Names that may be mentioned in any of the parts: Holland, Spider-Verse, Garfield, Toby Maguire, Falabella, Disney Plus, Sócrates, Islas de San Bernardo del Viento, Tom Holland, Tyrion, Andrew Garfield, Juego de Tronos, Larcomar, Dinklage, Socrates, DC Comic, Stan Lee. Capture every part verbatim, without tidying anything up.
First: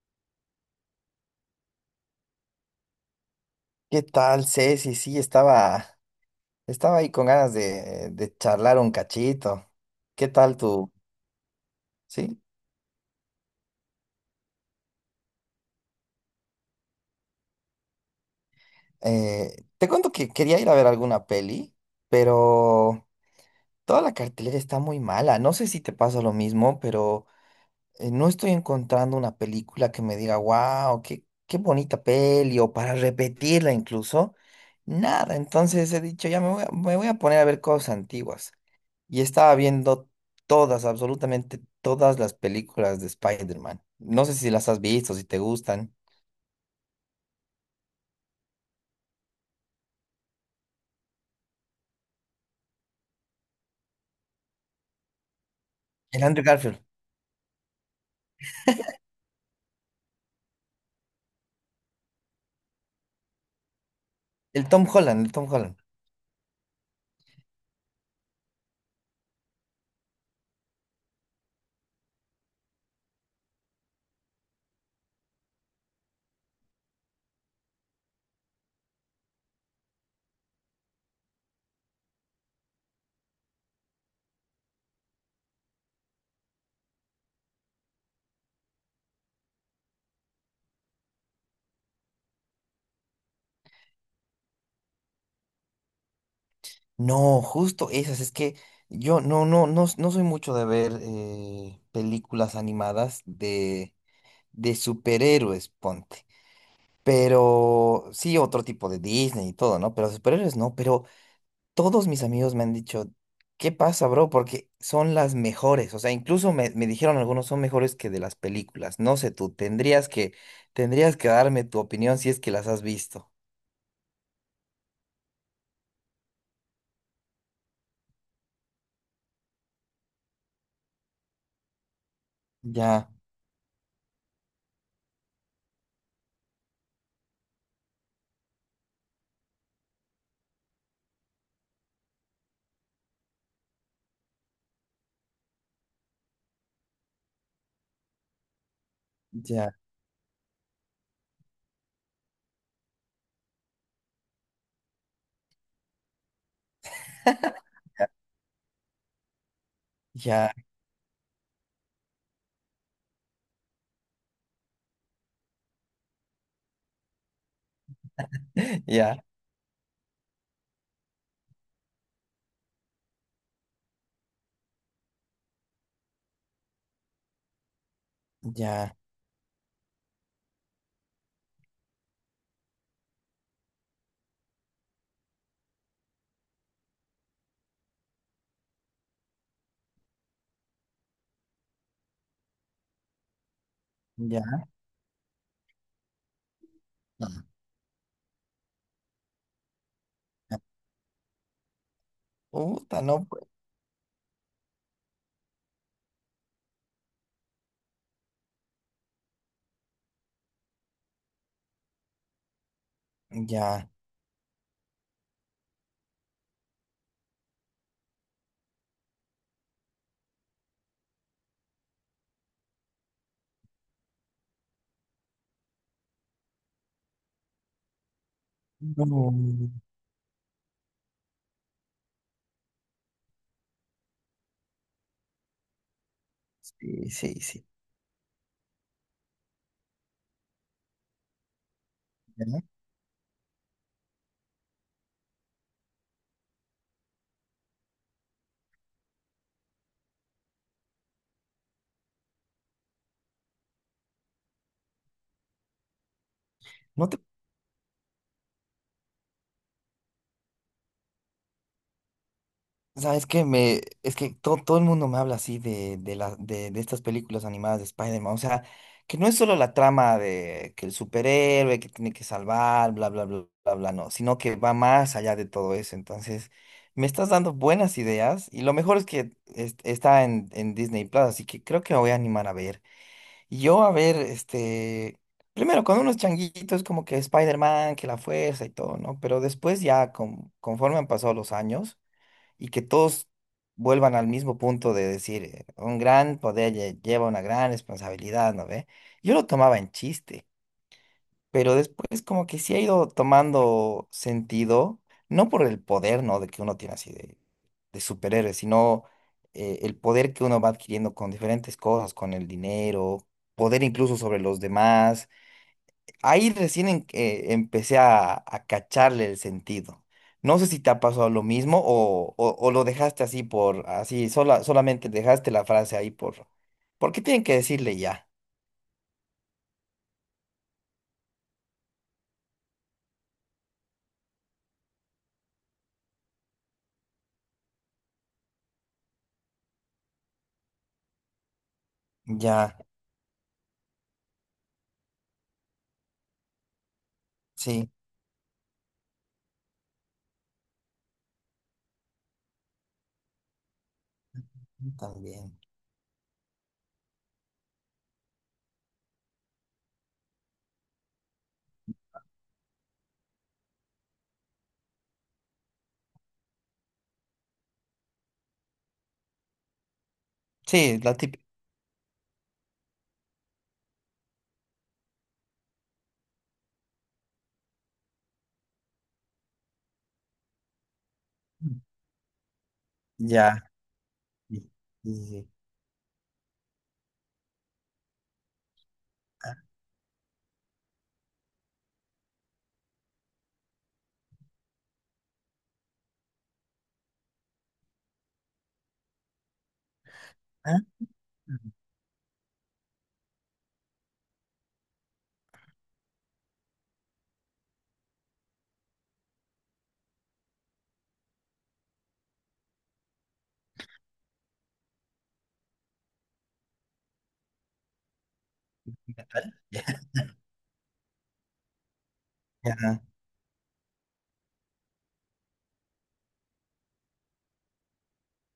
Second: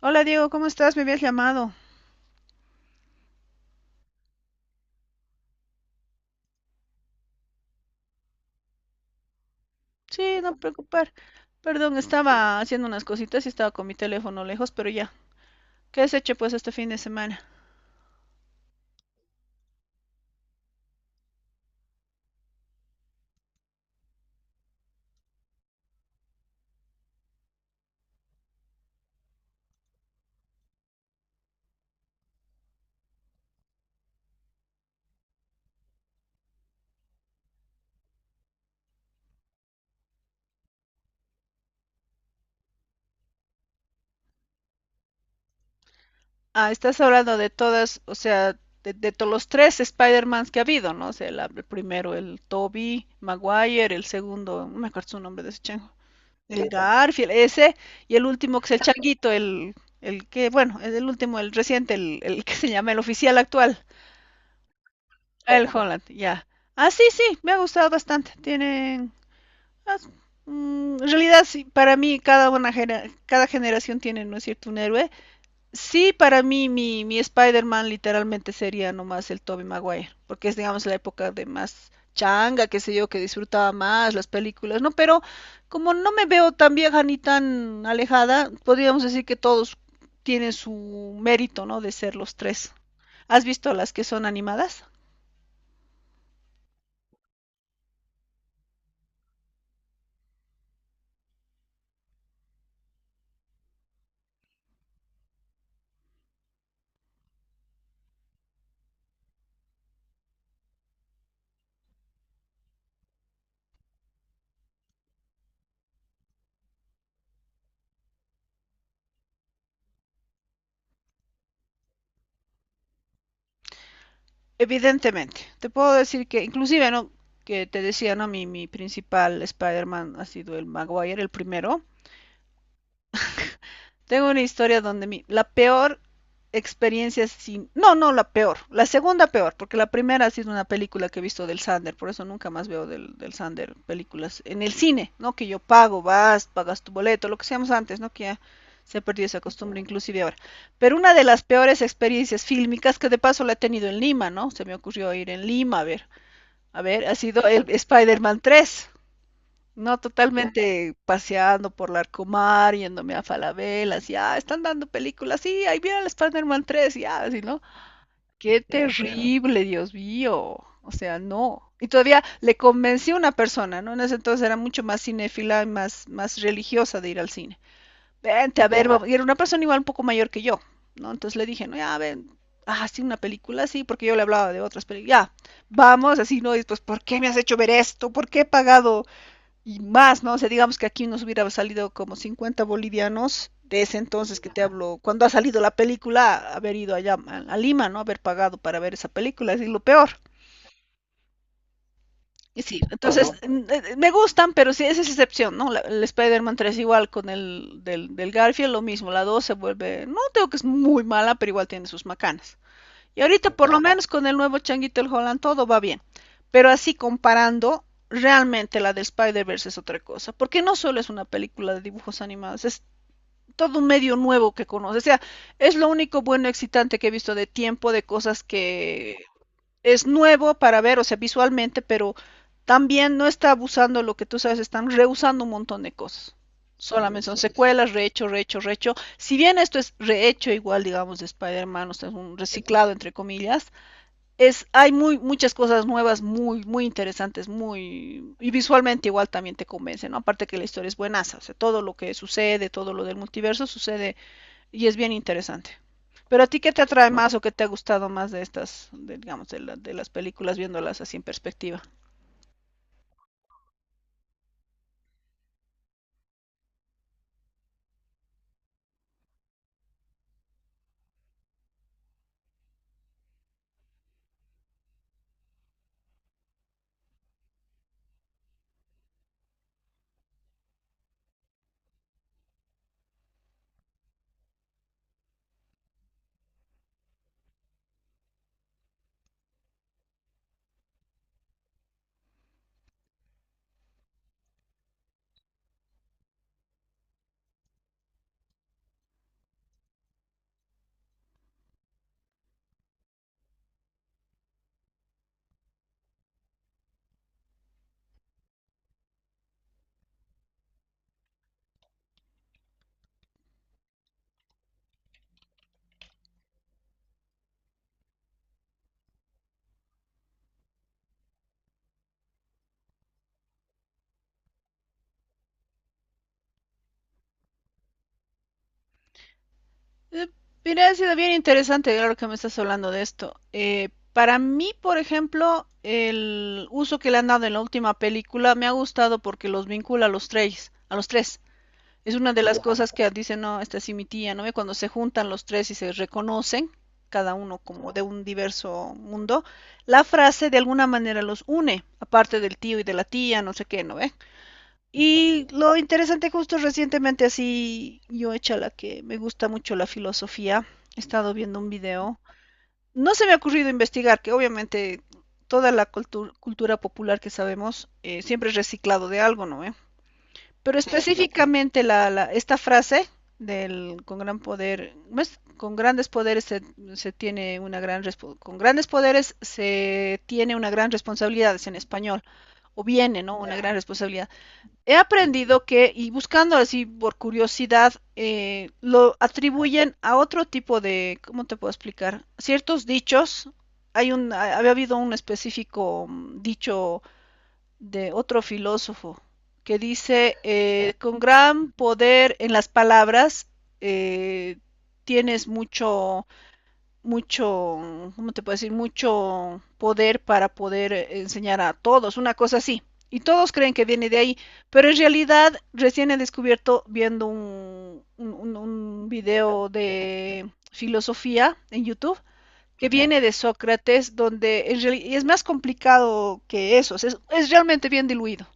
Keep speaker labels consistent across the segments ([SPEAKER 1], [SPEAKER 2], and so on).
[SPEAKER 1] Hola Diego, ¿cómo estás? Me habías llamado.
[SPEAKER 2] ¿Qué tal, Ceci? Sí, estaba, estaba ahí con ganas de, de charlar un cachito. ¿Qué
[SPEAKER 1] Sí,
[SPEAKER 2] tal
[SPEAKER 1] no
[SPEAKER 2] tú?
[SPEAKER 1] preocupar. Perdón,
[SPEAKER 2] Sí.
[SPEAKER 1] estaba haciendo unas cositas y estaba con mi teléfono lejos, pero ya. ¿Qué has hecho pues este fin de semana?
[SPEAKER 2] Eh, te cuento que quería ir a ver alguna peli, pero toda la cartelera está muy mala. No sé si te pasa lo mismo, pero eh, no estoy encontrando una película que me diga, wow, qué, qué bonita peli, o para repetirla incluso. Nada, entonces he dicho, ya me voy a, me voy a poner a ver cosas antiguas. Y estaba viendo todas, absolutamente todas las películas de Spider-Man. No sé si las has visto, si te gustan.
[SPEAKER 1] Ah, estás hablando de todas, o sea, de, de todos los tres Spider-Mans que ha habido, ¿no? O sea, la- el primero, el Toby Maguire, el segundo, no me acuerdo su nombre de ese chango.
[SPEAKER 2] El Andrew
[SPEAKER 1] El
[SPEAKER 2] Garfield,
[SPEAKER 1] Garfield, ese, y el último que es el changuito, el, el que, bueno, es el último, el reciente, el, el que se llama el oficial actual.
[SPEAKER 2] el Tom Holland, el Tom
[SPEAKER 1] El
[SPEAKER 2] Holland.
[SPEAKER 1] Holland, ya. Ah, sí, sí, me ha gustado bastante. Tienen... ah, mm, en realidad, sí, para mí cada, una genera- cada generación tiene, ¿no es cierto?, un héroe. Sí, para mí mi, mi Spider-Man literalmente sería nomás el Tobey Maguire, porque es, digamos, la época de más changa, qué sé yo, que disfrutaba más las películas, ¿no? Pero como no me veo tan vieja ni tan alejada, podríamos decir que todos tienen su mérito, ¿no?, de ser los tres. ¿Has visto las que son animadas?
[SPEAKER 2] No, justo esas, es que yo no, no, no, no soy mucho de ver eh, películas animadas de, de superhéroes, ponte. Pero sí, otro tipo de Disney y todo, ¿no? Pero superhéroes no, pero todos mis amigos me han dicho, ¿qué pasa, bro? Porque son las mejores. O sea, incluso me, me dijeron algunos son mejores que de las películas. No sé tú, tendrías que, tendrías que darme tu opinión si es que las has visto.
[SPEAKER 1] Evidentemente, te puedo decir que inclusive, ¿no? Que te decía, ¿no? Mi, mi principal Spider-Man ha sido el Maguire, el primero.
[SPEAKER 2] Ya,
[SPEAKER 1] Tengo una historia donde mi, la peor experiencia sin... No, no, la peor. La segunda peor, porque la primera ha sido una película que he visto del Sander, por eso nunca más veo del, del Sander películas en el cine, ¿no? Que yo pago, vas, pagas tu boleto, lo que hacíamos antes, ¿no? Que ya se ha perdido esa
[SPEAKER 2] ya,
[SPEAKER 1] costumbre inclusive ahora. Pero una de las peores experiencias fílmicas que de paso la he tenido en Lima, ¿no? Se me ocurrió ir en Lima a ver. A ver, ha sido el Spider-Man tres. No,
[SPEAKER 2] ya,
[SPEAKER 1] totalmente paseando por Larcomar, yéndome a Falabella, así, ah, están dando películas, sí, ahí viene el Spider-Man tres, ya, así, ¿no? Qué
[SPEAKER 2] ya,
[SPEAKER 1] terrible, Dios mío. O sea, no. Y todavía le convencí a una persona, ¿no? En ese entonces era mucho más cinéfila y más, más religiosa de ir al cine vente a ver,
[SPEAKER 2] ya,
[SPEAKER 1] vamos". Y era una persona igual un poco mayor que yo, ¿no? Entonces le dije, no, ya, ven, ah, sí, una película, sí, porque yo le hablaba de otras películas, ya, vamos, así, ¿no? Y pues, ¿por qué me has hecho ver esto? ¿Por qué he pagado y más, ¿no? O sea, digamos que aquí nos hubiera salido como cincuenta bolivianos de ese entonces que te
[SPEAKER 2] ya.
[SPEAKER 1] hablo, cuando ha salido la película, haber ido allá a Lima, ¿no? Haber pagado para ver esa película, es lo peor.
[SPEAKER 2] Ya.
[SPEAKER 1] Y sí,
[SPEAKER 2] Puta, no,
[SPEAKER 1] entonces,
[SPEAKER 2] pues,
[SPEAKER 1] ¿no? Me gustan, pero sí, esa es excepción, ¿no? La, el Spider-Man tres igual con el del, del, Garfield, lo mismo, la dos se vuelve, no digo que es muy mala, pero igual tiene sus macanas. Y ahorita por lo
[SPEAKER 2] ya.
[SPEAKER 1] menos con el nuevo changuito el Holland todo va bien, pero así comparando, realmente la del Spider-Verse es otra cosa, porque no solo es una película de dibujos animados, es todo un medio nuevo que conoces, o sea, es lo único bueno excitante que he visto de tiempo, de cosas que
[SPEAKER 2] No.
[SPEAKER 1] es nuevo para ver, o sea, visualmente, pero también no está abusando lo que tú sabes, están reusando un montón de cosas.
[SPEAKER 2] Sí,
[SPEAKER 1] Solamente son
[SPEAKER 2] sí, sí.
[SPEAKER 1] secuelas, rehecho, rehecho, rehecho. Si bien esto es rehecho igual, digamos, de Spider-Man, o sea, es un
[SPEAKER 2] Ya.
[SPEAKER 1] reciclado, entre comillas, es, hay muy, muchas cosas nuevas, muy, muy interesantes, muy, y visualmente igual también te convence, ¿no? Aparte que la historia es buenaza, o sea, todo lo que sucede, todo lo del multiverso sucede y es bien interesante. Pero a ti, ¿qué te
[SPEAKER 2] ¿No
[SPEAKER 1] atrae
[SPEAKER 2] te
[SPEAKER 1] más o qué te ha gustado más de estas, de, digamos, de, la- de las películas viéndolas así en perspectiva?
[SPEAKER 2] sabes que me, es que todo, todo el mundo me habla así de, de, la, de, de estas películas animadas de Spider-Man. O sea, que no es solo la trama de que el superhéroe que tiene que salvar, bla, bla, bla, bla, bla, no, sino que va más allá de todo eso. Entonces, me estás dando buenas ideas y lo mejor es que es- está en, en Disney Plus, así que creo que me voy a animar a ver. Y yo a ver, este, primero con unos changuitos como que Spider-Man, que la fuerza y todo, ¿no? Pero después ya, con- conforme han pasado los años y que todos vuelvan al mismo punto de decir, eh, un gran poder lle- lleva una gran responsabilidad, ¿no ve? Yo lo tomaba en chiste, pero después como que sí ha ido tomando sentido, no por el poder, ¿no? De que uno tiene así de, de superhéroe, sino eh, el poder que uno va adquiriendo con diferentes cosas, con el dinero, poder incluso sobre los demás. Ahí recién en- eh, empecé a, a cacharle el sentido. No sé si te ha pasado lo mismo o, o- o lo dejaste así por, así, sola, solamente dejaste la frase ahí por, porque tienen que decirle ya.
[SPEAKER 1] Eh, mira, ha sido bien interesante, claro que me estás hablando de esto. Eh, para mí, por ejemplo, el uso que le han dado en la última película me ha gustado porque los vincula a los tres, a los tres. Es una de las Wow.
[SPEAKER 2] Ya,
[SPEAKER 1] Cosas que dice, no, esta sí mi tía, ¿no ve? Cuando se juntan los tres y se reconocen, cada uno
[SPEAKER 2] sí,
[SPEAKER 1] como de un diverso mundo, la frase de alguna manera los une, aparte del tío y de la tía, no sé qué, ¿no ve? Y
[SPEAKER 2] también.
[SPEAKER 1] lo interesante, justo recientemente así, yo hecha la que me gusta mucho la filosofía, he estado viendo un video, no se me ha ocurrido investigar, que obviamente toda la cultu- cultura popular que sabemos eh, siempre es reciclado de algo, ¿no ve? Pero
[SPEAKER 2] Sí, la típica.
[SPEAKER 1] específicamente la, la- esta frase del con gran poder, ¿cómo con grandes poderes se, se tiene una gran con grandes poderes se tiene una gran responsabilidad, es en español, o viene, ¿no? Una
[SPEAKER 2] Ya.
[SPEAKER 1] gran responsabilidad.
[SPEAKER 2] Sí,
[SPEAKER 1] He
[SPEAKER 2] sí, sí.
[SPEAKER 1] aprendido que, y buscando así por curiosidad, eh, lo
[SPEAKER 2] Ah,
[SPEAKER 1] atribuyen a otro tipo de, ¿cómo te puedo explicar? Ciertos dichos. Hay un, había habido un específico mm, dicho de otro filósofo que dice,
[SPEAKER 2] ah,
[SPEAKER 1] eh, con
[SPEAKER 2] ah,
[SPEAKER 1] gran poder en las palabras eh, tienes mucho, mucho, ¿cómo te puedo decir? Mucho poder para poder enseñar a todos, una cosa así. Y todos creen que viene de ahí, pero en realidad recién he descubierto viendo un, un, un video
[SPEAKER 2] ya,
[SPEAKER 1] de filosofía en YouTube que
[SPEAKER 2] ya,
[SPEAKER 1] viene de Sócrates, donde en reali- y es más complicado que eso, es, es realmente bien diluido.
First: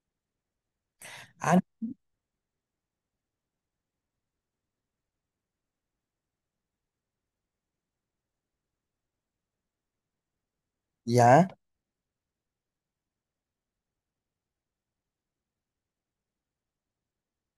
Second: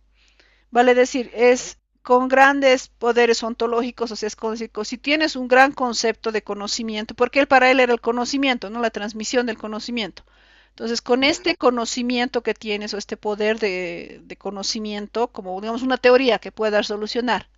[SPEAKER 1] Vale decir,
[SPEAKER 2] ah,
[SPEAKER 1] es con grandes poderes ontológicos, o sea, es como decir, si tienes un gran concepto de conocimiento, porque él para él era el conocimiento, no la transmisión del conocimiento. Entonces, con
[SPEAKER 2] ya,
[SPEAKER 1] este conocimiento que tienes o este poder de, de conocimiento, como digamos una teoría que puedas solucionar,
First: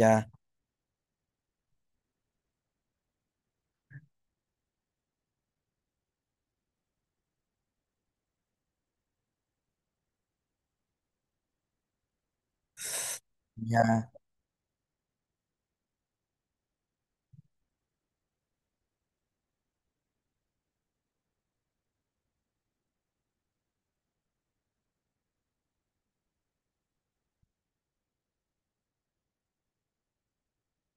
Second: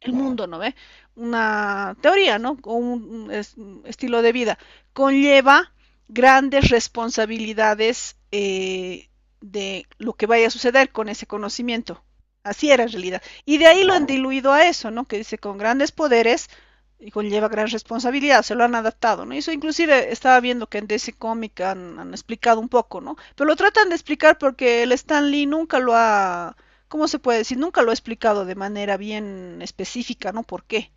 [SPEAKER 1] el mundo, ¿no ve? Una teoría, ¿no? O un, es- un estilo de vida. Conlleva grandes responsabilidades eh, de lo que vaya a suceder con ese conocimiento. Así era en realidad. Y de ahí lo han
[SPEAKER 2] ya,
[SPEAKER 1] diluido a eso, ¿no? Que dice con grandes poderes y conlleva gran responsabilidad, se lo han adaptado, ¿no? Y eso inclusive estaba viendo que en D C Comic han, han explicado un poco, ¿no? Pero lo tratan de explicar porque el Stan Lee nunca lo ha ¿cómo se puede decir? Nunca lo he explicado de manera bien específica, ¿no? ¿Por qué?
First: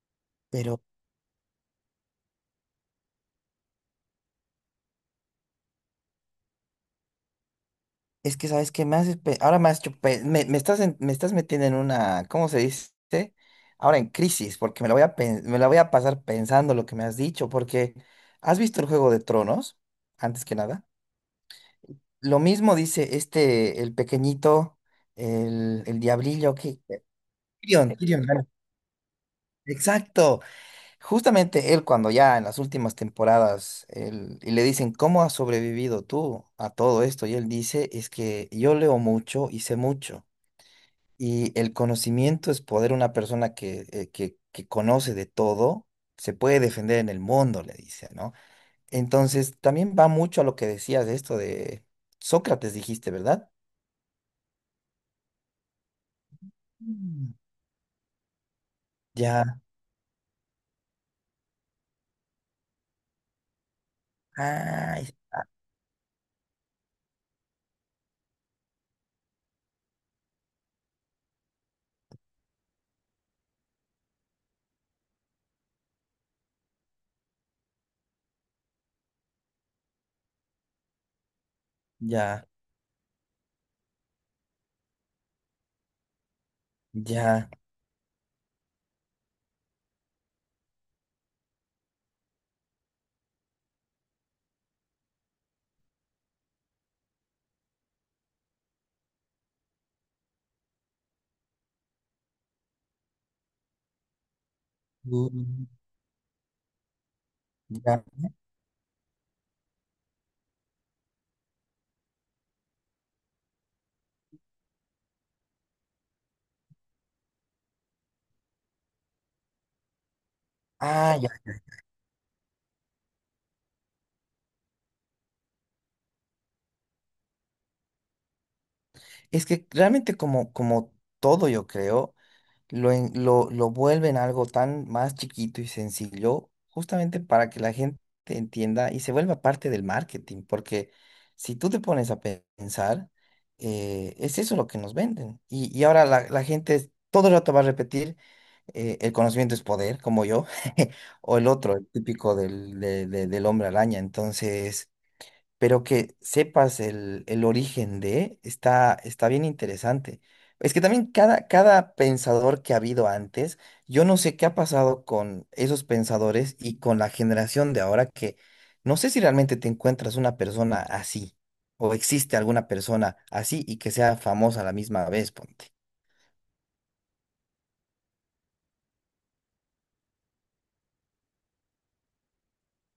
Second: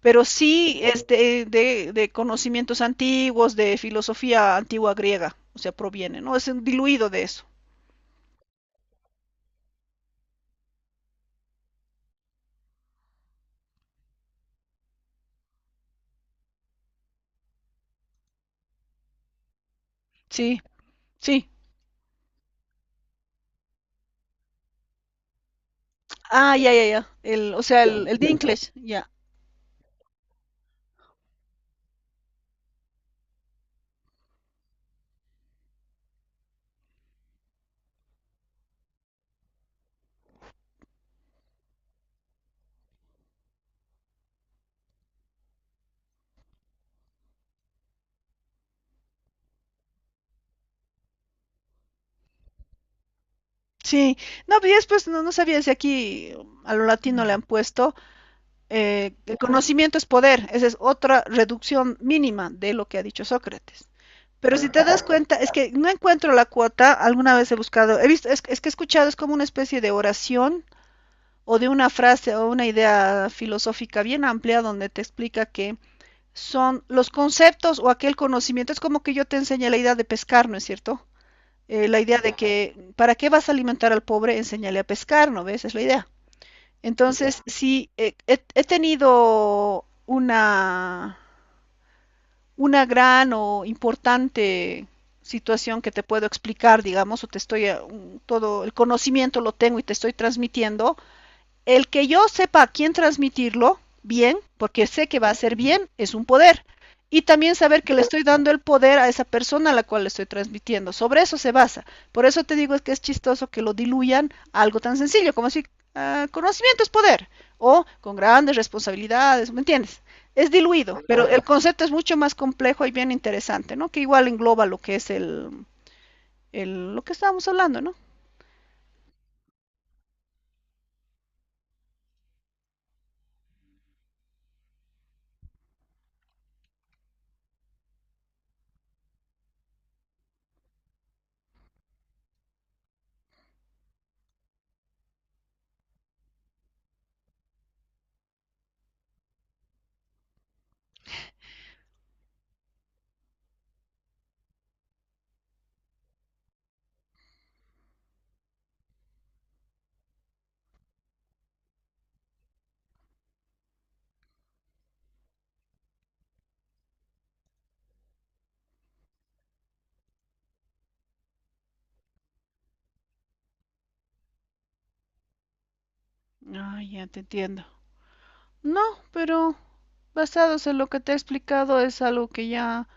[SPEAKER 1] Pero sí
[SPEAKER 2] pero.
[SPEAKER 1] este, de, de conocimientos antiguos, de filosofía antigua griega, o sea, proviene, ¿no? Es un diluido de eso.
[SPEAKER 2] Es que, ¿sabes qué? Me haces pe- Ahora me has hecho pe- Me, me estás en- me estás metiendo en una... ¿Cómo se dice? Ahora en crisis, porque me la voy a, pen- me la voy a pasar pensando lo que me has dicho, porque ¿has visto el Juego de Tronos? Antes que
[SPEAKER 1] Sí,
[SPEAKER 2] nada.
[SPEAKER 1] sí.
[SPEAKER 2] Lo mismo dice este, el pequeñito, el, el
[SPEAKER 1] Ah,
[SPEAKER 2] diablillo
[SPEAKER 1] ya,
[SPEAKER 2] que...
[SPEAKER 1] ya, ya. El, o sea,
[SPEAKER 2] Tyrion,
[SPEAKER 1] el, el
[SPEAKER 2] Tyrion, bueno,
[SPEAKER 1] Dinklage, ya.
[SPEAKER 2] exacto. Justamente él cuando ya en las últimas temporadas él- y le dicen, ¿cómo has sobrevivido tú a todo esto? Y él dice, es que yo leo mucho y sé mucho. Y el conocimiento es poder. Una persona que, eh, que, que conoce de todo se puede defender en el mundo, le dice, ¿no? Entonces, también va mucho a lo que decías de esto de Sócrates, dijiste, ¿verdad?
[SPEAKER 1] Sí, no, pero después no, no sabía si aquí a lo latino le
[SPEAKER 2] Mm.
[SPEAKER 1] han puesto, eh, el
[SPEAKER 2] Ya,
[SPEAKER 1] conocimiento es poder, esa es otra reducción mínima de lo que ha dicho Sócrates. Pero si te das
[SPEAKER 2] ay,
[SPEAKER 1] cuenta, es que no encuentro la cuota, alguna vez he buscado, he visto, es, es que he escuchado, es como una especie de oración o de una frase o una idea filosófica bien amplia donde te explica que son los conceptos o aquel conocimiento, es como que yo te enseñé la idea de pescar, ¿no es cierto? Eh, la idea de
[SPEAKER 2] ya,
[SPEAKER 1] que, ¿para qué vas a alimentar al pobre? Enseñale a pescar, ¿no ves? Es la idea. Entonces,
[SPEAKER 2] ya,
[SPEAKER 1] sí, he, he- he tenido una, una gran o importante situación que te puedo explicar, digamos, o te estoy, eh, un- todo el conocimiento lo tengo y te estoy transmitiendo, el que yo sepa a quién transmitirlo, bien, porque sé que va a ser
[SPEAKER 2] mm,
[SPEAKER 1] bien, es un poder. Y también saber que le
[SPEAKER 2] ya,
[SPEAKER 1] estoy dando el poder a esa persona a la cual le estoy transmitiendo. Sobre eso se basa. Por eso te digo es que es chistoso que lo diluyan a algo tan sencillo como si uh, conocimiento es poder o con grandes responsabilidades, ¿me entiendes? Es diluido,
[SPEAKER 2] ah,
[SPEAKER 1] pero
[SPEAKER 2] ya.
[SPEAKER 1] el concepto es mucho más complejo y bien interesante, ¿no? Que igual engloba lo que es el, el lo que estábamos hablando, ¿no?
[SPEAKER 2] Es que realmente como, como todo, yo creo. lo, en- lo, lo, vuelven algo tan más chiquito y sencillo, justamente para que la gente entienda y se vuelva parte del marketing, porque si tú te pones a pe- pensar, eh, es eso lo que nos venden. Y, y ahora la, la gente es- todo el rato va a repetir, eh, el conocimiento es poder, como yo, o el otro, el típico del, de- de- del hombre araña. Entonces pero que sepas el, el origen de, está, está bien interesante. Es que también cada, cada pensador que ha habido antes, yo no sé qué ha pasado con esos pensadores y con la generación de ahora que no sé si realmente te encuentras una persona así o existe alguna persona así y que sea famosa a la misma vez, ponte.
[SPEAKER 1] Ay, ya te entiendo. No, pero basados en lo que te he explicado es algo que ya,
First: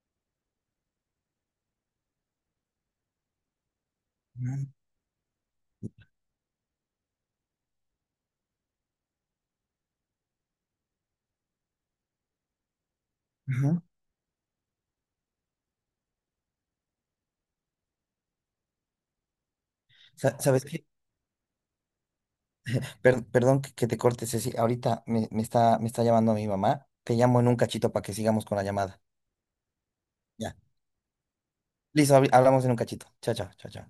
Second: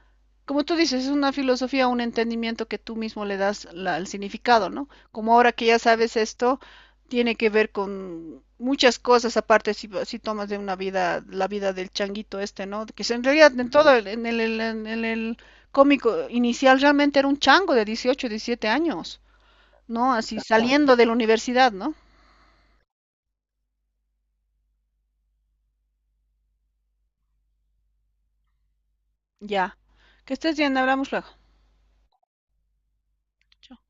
[SPEAKER 1] como tú dices, es una filosofía, un entendimiento que tú mismo le das la- el significado,
[SPEAKER 2] Mm,
[SPEAKER 1] ¿no? Como ahora que ya sabes esto, tiene que ver con muchas cosas, aparte si, si tomas de una vida, la vida del changuito este, ¿no? Que se- en realidad en
[SPEAKER 2] ujú.
[SPEAKER 1] todo, el- en el, en el, en el cómico inicial realmente era un chango de dieciocho, diecisiete años, ¿no? Así
[SPEAKER 2] Sa-
[SPEAKER 1] ajá.
[SPEAKER 2] ¿Sabes qué?
[SPEAKER 1] Saliendo de la universidad, ¿no?
[SPEAKER 2] Per- perdón que que te corte, Ceci. Ahorita me, me está, me está llamando mi mamá. Te llamo en un cachito para que sigamos con la llamada.
[SPEAKER 1] Ya. Que
[SPEAKER 2] Ya.
[SPEAKER 1] estés bien, hablamos luego.
[SPEAKER 2] Listo, habl- hablamos en un cachito. Chao, chao, chao, chao.